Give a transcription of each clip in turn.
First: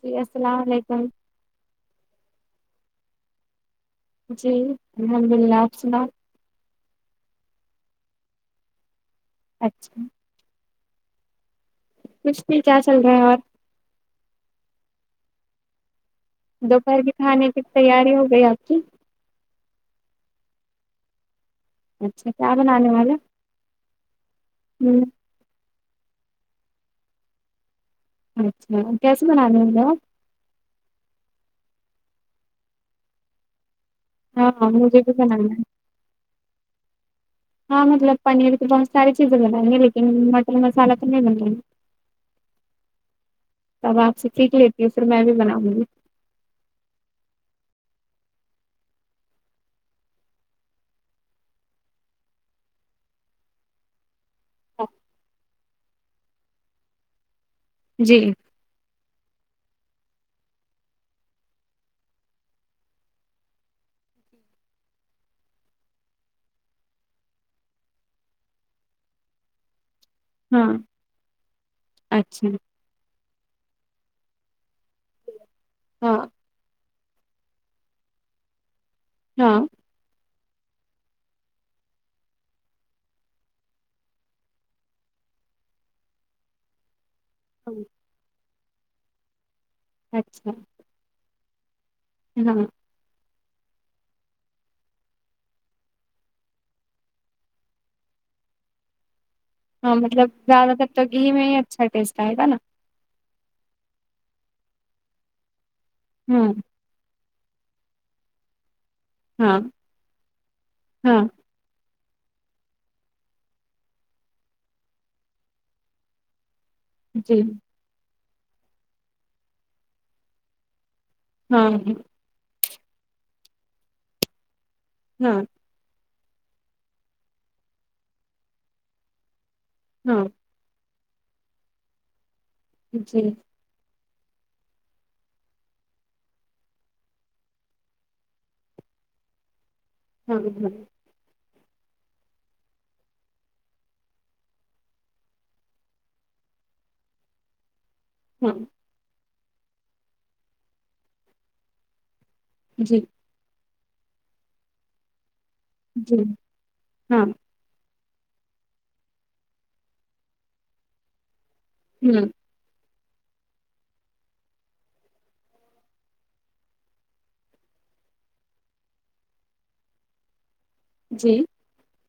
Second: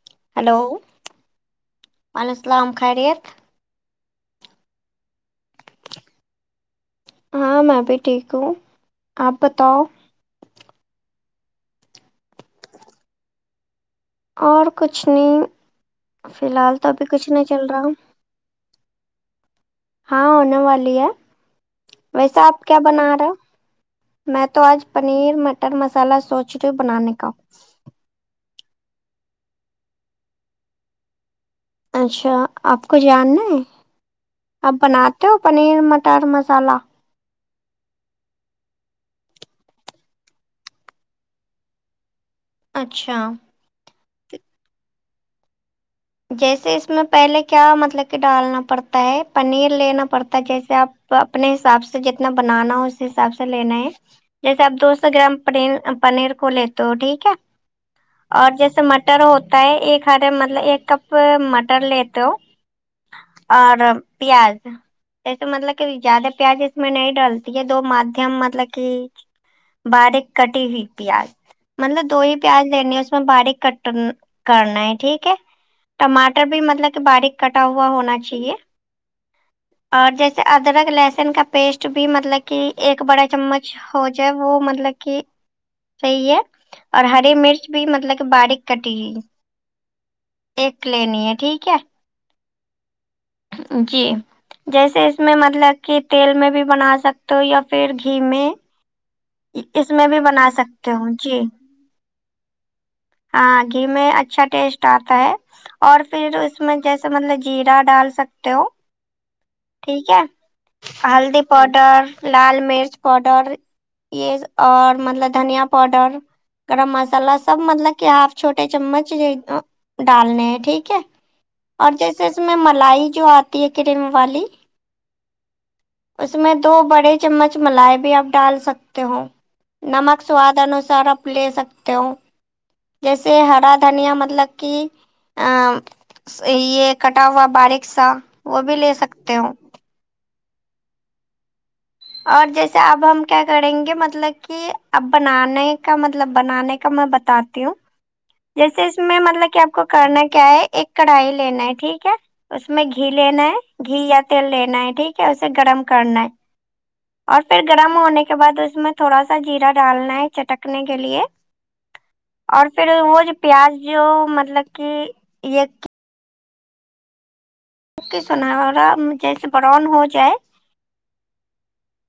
جی السلام علیکم وعل السلام خیریت جی الحمد للہ آپ سناؤ ہاں میں بھی ٹھیک ہوں آپ بتاؤ اچھا کچھ نہیں کیا چل رہا ہے اور اور کچھ نہیں فی الحال تو دوپہر ابھی کی کچھ نہیں کھانے کی چل رہا تیاری ہو گئی آپ کی ہاں ہونے والی ہے اچھا ویسا آپ کیا بنانے بنا والا رہا میں تو آج ہ پنیر مٹ مٹر مسالہ سوچ رہی بنانے کا اچھا کیسے بنانے ہو اچھا آپ کو جاننا ہے ہاں ہاں آپ مجھے بھی بناتے ہو بنانا ہے پنیر مٹر مٹں مسالہ ہاں مطلب پنیر کی بہت ساری چیزیں لگائیں گے لیکن مٹن مسالہ تو نہیں بنیں گے اچھا تب آپ سے سیکھ لیتی ہے پھر میں بھی بناؤں گی جیسے اس میں پہلے کیا مطلب کہ ڈالنا پڑتا ہے پنیر لینا پڑتا ہے جیسے آپ تو اپنے حساب سے جتنا بنانا ہو اس حساب سے لینا ہے جیسے آپ دو سو گرام پ پنیر کو لیتے ہو ٹھیک ہے جی اور جیسے مٹر ہوتا ہے ایک ہارے مطلب ایک کپ مٹر لیتے ہو اور پیاز جیسے مطلب کہ زیادہ پیاز اس میں نہیں ڈلتی ہے دو مادھیم مطلب کہ باریک کٹی ہاں ہوئی پیاز مطلب دو ہی اچھا پیاز لنے اس اس باریک کٹن کرنا ہے ٹھیک ہے ہاں ٹماٹر بھی مطلب کہ باریک کٹا ہوا ہونا چاہیے ہاں اور جیسے ادرک لہسن کا پیسٹ بھی مطلب کہ ایک بڑا چمچ ہو جائے وہ مطلب کہ صحیح ہے اور ہری مرچ ہاں، بھی مطلب کہ باریک کٹی لی اچھا ایک لینی ہے ٹھیک ہے ہاں جی جیسے اس میں مطلب کہ تیل میں بھی بنا سکتے ہو یا پھر گھی میں اس ہاں میں بھی مطلب بنا زیادہ تر سکتے تو ہو گھی جی میں ہی اچھا ٹیسٹ آئے گا نا ہاں گھی میں اچھا ٹیسٹ آتا ہے اور پھر ہاں اس میں جیسے مطلب جیرا ڈال سکتے ہو ہاں ٹھیک ہے ہاں ہلدی پاؤڈر لال مرچ پاؤڈر یہ ایک اور مطلب دھنیا پاؤڈر گرم مسالہ جی سب مطلب کہ ہاف چھوٹے چمچ ایک دو ڈالنے ہیں ٹھیک ہے ہاں اور جیسے اس میں ملائی جو آتی ہے کریم والی ہاں اس میں دو بڑے چمچ ملائی بھی آپ ڈال سکتے ہو نمک ہاں سواد انوسار آپ لے سکتے ہو جی جیسے ہرا دنھیا مطلب کہ آ یہ کٹا ہوا باریک سا وہ بھی لے سکتے ہو اور ایک ہم اور جیسے اب ہم کیا کریں گے مطلب کہ اب بنانے کا مطلب بنانے کا میں بتاتی ہوں ہاں اس میں مطلب کہ آپ کو کرنا کیا ہے ایک کڑھائی لینا ہے ٹھیک ہے اس میں جی گھی لینا ہے گھی یا تیل لینا ہے ٹھیک ہے اسے گرم جی کرنا ہے ہاں اور پھر گرم ہونے کے بعد اس میں تھوڑا سا جیرا ڈالنا ہے چٹکنے کے لیے ہوں [unintelligible] اور پھر وہ جو پیاز جو مطلب کہ یہ کے سنارا جیسے برؤن ہو جائے جی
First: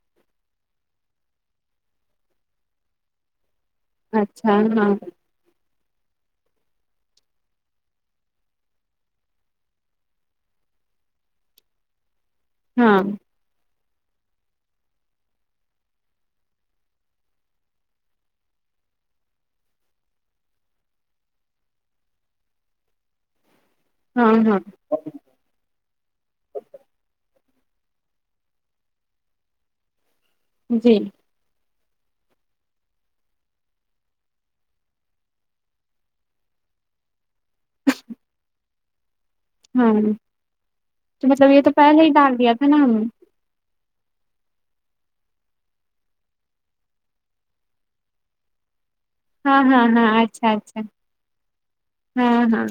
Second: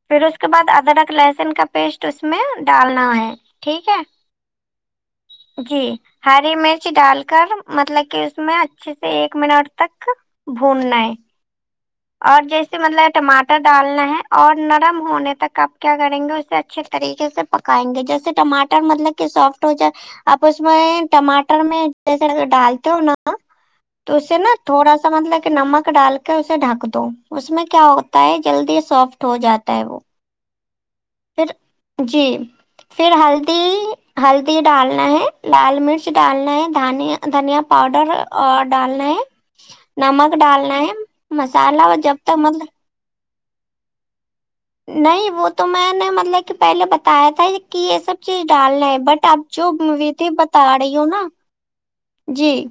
پھر اس کے بعد ادرک لہسن کا پیسٹ اس میں ڈالنا ہے ٹھیک ہے اچھا ہاں جی ہری مرچی ڈال کر مطلب کہ اس میں اچھے سے ایک منٹ تک بھوننا ہے اور جیسے ہاں مطلب ٹماٹر ڈالنا ہے اور نرم ہونے تک آپ کیا کریں گے اسے اچھے طریقے سے پکائیں گے جیسے ٹماٹر مطلب کہ سافٹ ہو جائے آپ اس میں ٹماٹر میں جیسے اتتے سرکے ڈالتے ہے انو تو ہاں اسے نا ہاں تھوڑا سا مطلب کہ نمک ڈال کے اسے ڈھک دو اس میں کیا ہوتا ہے جلدی سافٹ ہو جاتا ہے وہ جی پھر جی پھر ہلدی ہلدی ڈالنا ہے لال مرچ ڈالنا ہے دھانیہ دھنیا پاؤڈر اور ڈالنا ہے ہاں نمک ڈالنا ہے تو مطلب یہ تو مسالہ اور پہلے ہی جب تک ڈال دیا تھا مطلب نا ہم نے نہیں وہ تو میں نے مطلب کہ پہلے بتایا تھا کہ یہ سب چیز ڈالنا ہے بٹ تب ہاں جو ہاں ہاں ویدی اچھا بتا اچھا رہی ہو نا ہاں جی ہاں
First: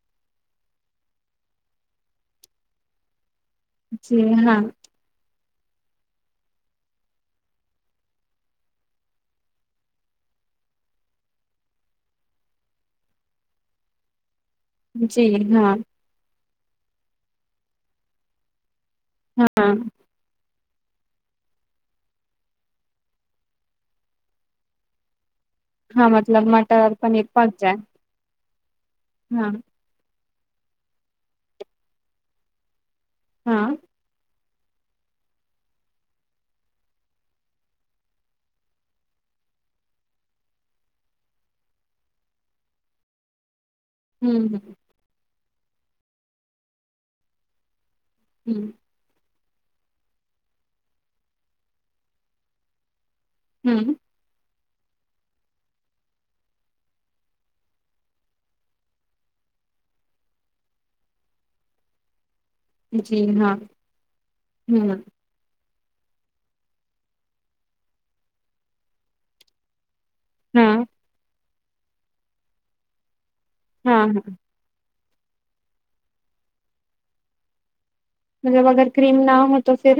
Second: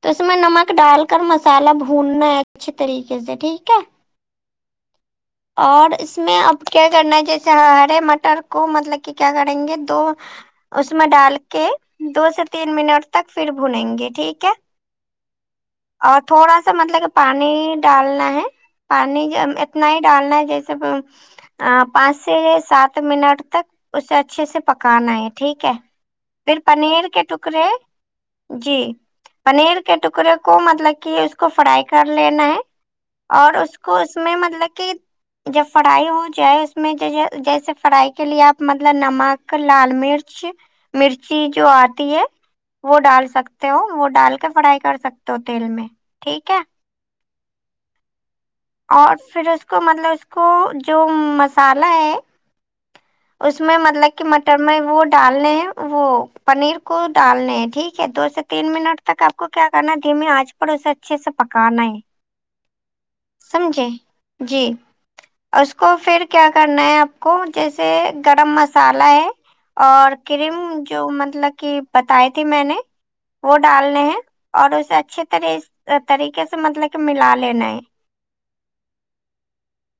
تو اس میں نمک ڈال کر مسالہ بھوننا ہے اچھے طریقے سے ٹھیک ہے جی ہاں اور اس میں اب کیا کرنا ہے جیسے ہرے مٹر کو مطلب کہ کیا کریں گے دو اس میں ڈال کے دو سے تین منٹ تک پھر بھونے گے ٹھیک ہے جی ہاں اور تھوڑا سا مطلب کہ پانی ڈالنا ہے پانی ہاں اتنا ہی ڈالنا ہے جیسے پروس پانچ سے سات منٹ تک اسے اچھے سے پکانا ہے ٹھیک ہے ہاں مطلب پھر مٹر اور پنیر کے پک تکڑے جائے جی ہاں پنیر کے ٹکڑے کو مطلب کہ اس کو فرائی کر لینا ہے اور ہاں اس کو اس میں مطلب کہ جب فرائی ہو جائے اس میں جیسے فرائی کے لیے آپ مطلب نمک لال مرچ مچ مرچی جو آتی ہے وہ ڈال سکتے ہو وہ ڈال ہوں کے فرائی کر سکتے ہو تیل میں ٹھیک ہے ہوں اور پھر اس کو مطلب اس کو جو مسالہ ہے اس میں ہوں مطلب کہ مٹر میں وہ ڈالنے ہیں وہ پنیر کو ڈالنے ہیں ٹھیک ہے دو سے تین منٹ جب تک آپ کو کیا کرنا ہے دھیمی آنج پر اسے اچھے سے پکانا ہے جی ہاں سمجھے جی ہوں اس کو پھر کیا کرنا ہے آپ کو جیس سے گرم مسالہ ہے اور کریم ہاں جو مطلب کی بتائی تھی میں نے وہ ڈالنے ہاں ہیں ہاں اور اسے اچھے طرح طریقے سے مطلب کہ ملا لینا ہے مطلب اگر کریم نہ ہو تو پھر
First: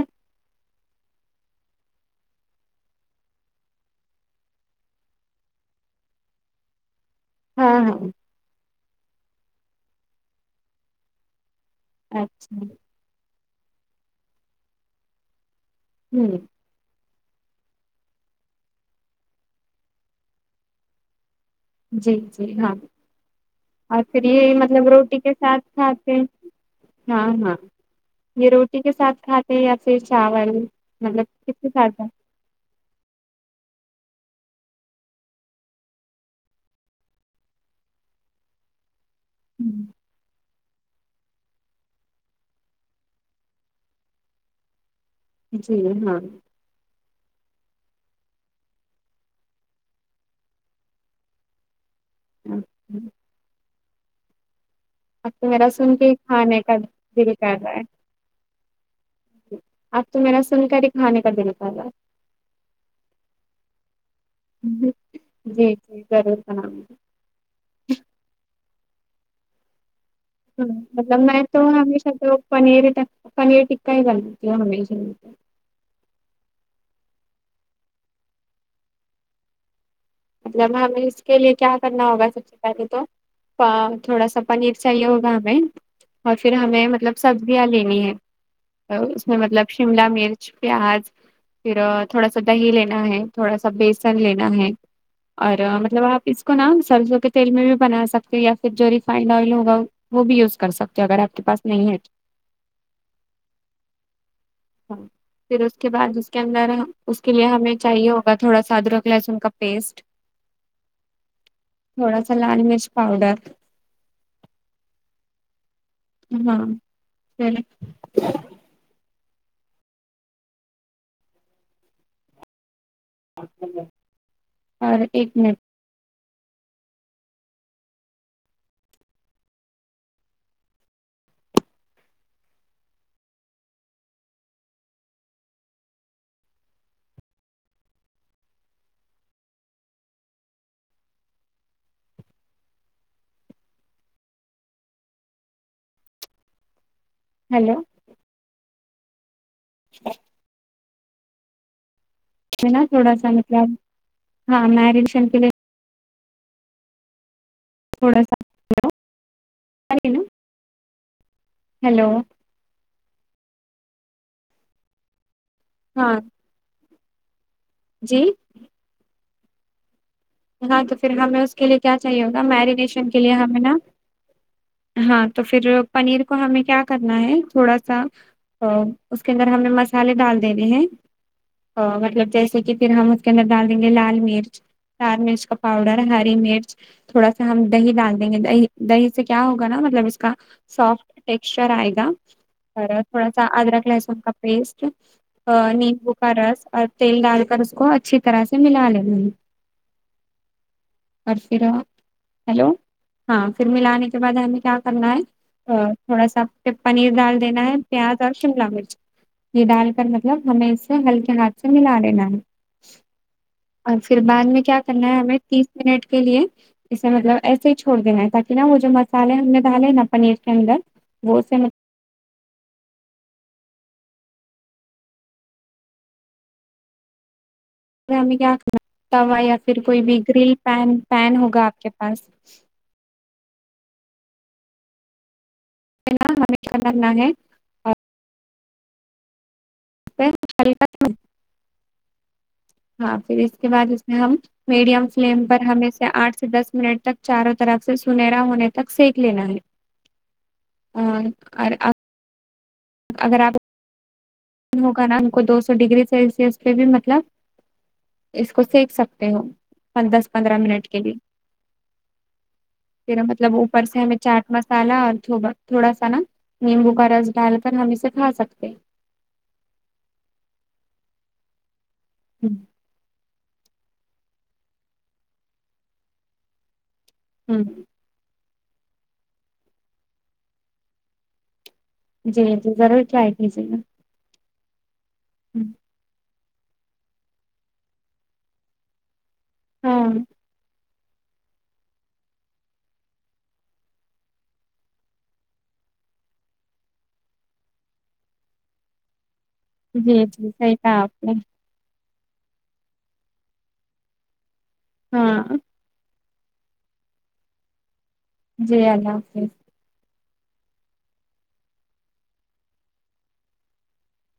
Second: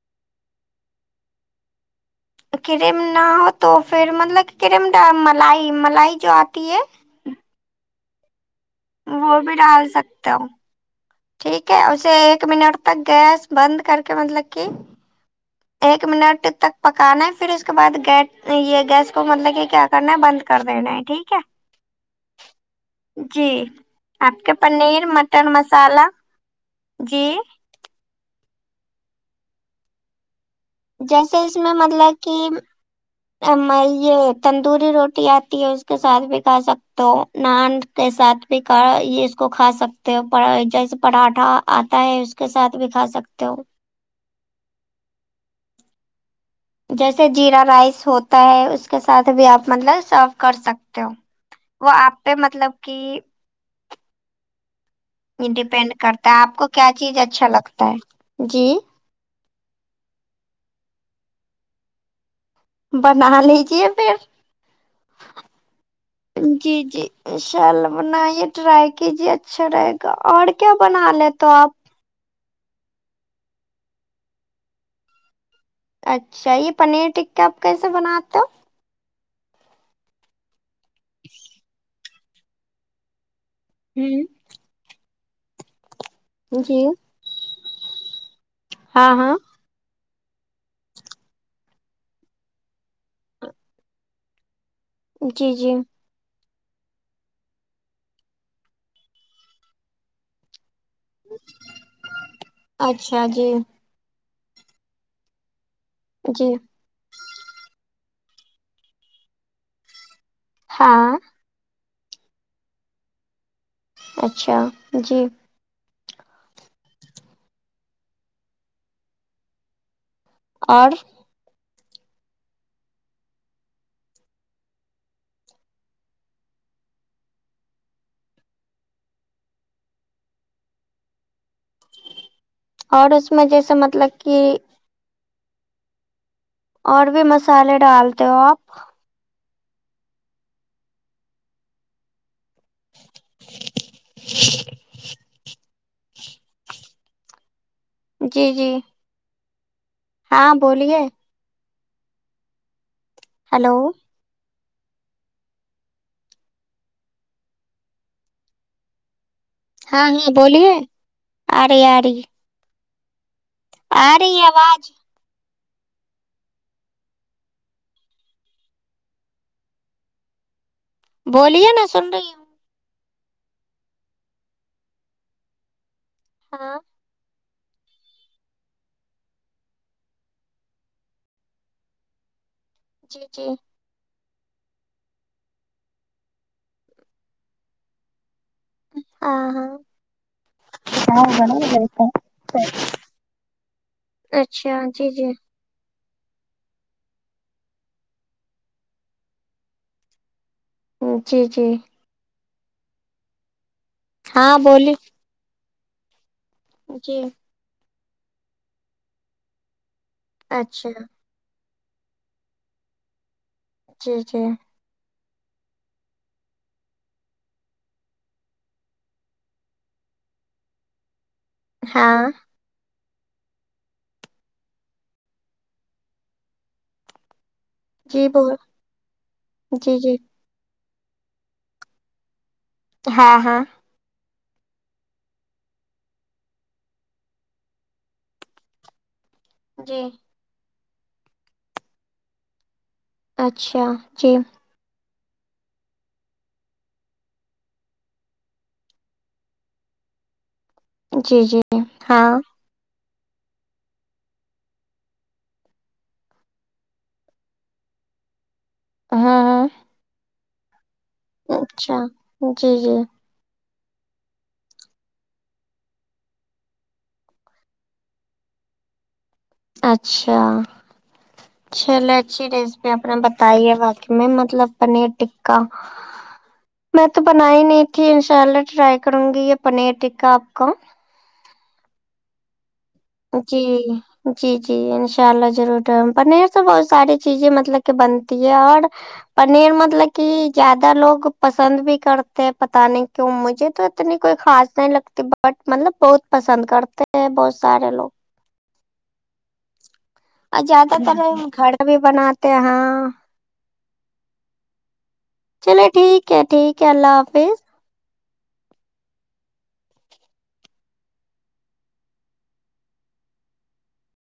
کریم نہ ہو تو پھر مطلب کریمڈ ملائی ملائی جو آتی ہے ہاں ہاں وہ بھی ڈال سکتے ہو ٹھیک ہے اسے ایک اچھا منٹ تک گیس بند کر کے مطلب کہ ایک ہوں منٹ تک پکانا ہے پھر اس کے بعد گے یہ گیس کو مطلب یہ کیا کرنا ہے بند کر دینا ہے ٹھیک ہے جی جی ہاں جی اور پھر آپ کے یہی مطلب پنیر روٹی کے مٹر ساتھ مسالہ کھاتے ہاں جی ہاں یہ روٹی کے ساتھ کھاتے ہیں یا پھر چاول مطلب جیسے کس اس کے میں ساتھ کھاتے مطلب کی امایہ تندوری روٹی آتی ہے اس کے ساتھ بھی کھا سکتے ہو نان کے ساتھ بھی کھا یہ اس کو کھا ہیں؟ سکتے ہو جیسے پراٹھا آتا ہے اس کے ساتھ بھی کھا سکتے ہو جی ہاں جیسے جیرا رائس ہوتا ہے اس کے ساتھ بھی آپ مطلب سرو کر سکتے ہو وہ آپ پہ مطلب کہ اب یہ تو میرا ڈیپینڈ سن کے ہی کرتا ہے آپ کھانے کو کا کیا چیز دل اچھا کر رہا لگتا ہے جی اب تو میرا سنکر ہی کھانے کا دل کر رہا ہے بنا لیجیے پھر ہے جی جی ضرور بناؤں جی گی جی ان شاء اللہ بنائیے ٹرائی کیجیے اچھا رہے گا اور کیا بنا لیتے ہو آپ [unintelligible] اچھا یہ پنیر ٹکہ آپ کیسے بناتے ہو مطلب ہمیں اس کے لیے کیا کرنا ہوگا سب سے پہلے تو فا تھوڑا ہوں سا پنیر چاہیے ہوگا ہمیں اور پھر جی ہمیں مطلب سبزیاں لینی ہے ہاں اس ہاں میں مطلب شملہ مرچ پیاز پھر تھوڑا سا دہی لینا ہے تھوڑا سا بیسن لینا ہے جی اور جی مطلب آپ اس اس کو نا سرسوں کے تیل میں بھی بنا سکتے یا پھر جو ریفائنڈ آئل ہوگا وہ بھی یوز کر سکا رات اگر آپ کے پاس نہیں ہے اچھا جی پھر اس کے بعد اس کے جی اندر آں اس کے لیے ہمیں چاہیے ہوگا تھوڑا سا ادرک لہسن کا پیسٹ ہاں تھوڑا سا لال مرچ پؤڈر اچھا جی ہاں اور اور ایک منٹ اور اس میں جیسے مطلب کہ اور بھی مسالے ڈالتے ہو آپ [inaudible] ہیلو جی جی [inaudible] ہاں بولیے نا تھوڑا سا مطلب ہلو ہاں میرینیشن کے لیے تھوڑا سا ہاں نا ہاں بولیے آ رہی آ ہیلو رہی آ رہی آواز ہاں جی ہاں تو پھر ہمیں اس کے بولیے لیے نا کیا سن چاہیے رہی ہوگا ہوں میرینیشن لیے ہمیں نا ہاں تو پھر پنیر کو ہمیں ہاں کیا کرنا ہے تھوڑا سا اس کے اندر ہم نے مسالے ڈال دینے ہیں مطلب جیسے کہ پھر ہم جی اس کے اندر جی ڈال دیں گے لال مرچ لال مرچ کا پاؤڈر ہری مرچ تھوڑا سا ہم دہی ڈال دیں گے دہی دہی سے کیا ہاں ہوگا ہاں نا مطلب اس کا سافٹ ٹیکسچر آئے گا تھوڑا سا ادرک لہسن کا پیسٹ اچھا جی جی لمبو کا رس اور تیل ڈال کر اس کو اچھی طرح سے ملا لینا اور جی پھر جی ہیلو ہاں پھر ملانے کے بعد ہاں ہمیں کیا بولی کرنا ہے تھوڑا سا پھر پنیر جی ڈال دینا ہے پیاز اور شملہ مرچ یہ ڈال کر ہمیں اچھا اسے ہلکے ہاتھ سے ملا لینا ہے اور جی پھر بعد جی میں کیا کرنا ہے ہمیں تیس منٹ کے لیے اسے مطلب ایسے ہی چھوڑ دینا ہے تاکہ نا وہ جو مسالے ہم نے ڈالے نا پنیر کے اندر وہ سے میں ہاں جی ہمیں کیا بول کرنا توا یا پھر جی کوئی جی بھی گرل پین پین ہوگا آپ کے پاس ہاں ہاں [unintelligible] کیا کرنا ہے اور جی [unintelligible] ہاں پھر اس کے اچھا بعد اس میں جی ہم میڈیم فلیم پر ہمیں سے آٹھ سے دس منٹ تک چاروں طرف سے سنہرا ہونے تک سیک لینا ہے جی جی اور ہاں اگر آپ ہوگا نا ہم کو دو سو ڈگری سیلسس پہ بھی مطلب اس کو سیک ہاں سکتے ہو ہاں پن دس پندرہ منٹ کے لیے اچھا جی جی میرا مطلب اوپر سے ہمیں چاٹ مسالا اور تھوڑا سا نا نمبو کا رس ڈال کر ہم اسے کھا سکتے اچھا چل اچھی ہیں۔ ڈز میں اپنا بتائی ہے واقع میں مطلب پنیر ٹکا میں تو بنا ہ ہی نہیں تھی انشاء اللہ ٹرائی کروں گی یہ پنیر ٹکا آپ کا جی جی ضرور ٹرائی جی کیجیے گا جی جی انشاء اللہ ضرور ٹرائی پنیر بہت ساری چیزیں مطلب کہ بنتی ہے اور پنیر مطلب ہاں کی زیادہ تر لوگ پسند بھی کرتے ہیں پتا نہیں کیوں مجھے تو اتنی کوئی خاص نہیں لگتی بٹ مطلب بہت پسند کرتے ہیں بہت سارے لوگ جی جی اور صحیح زیادہ کہا تر آپ نے گھڑا بھی بناتے ہیں ہاں ہاں چلے ٹھیک ہے ٹھیک ہے اللہ حافظ جی اللہ حافظ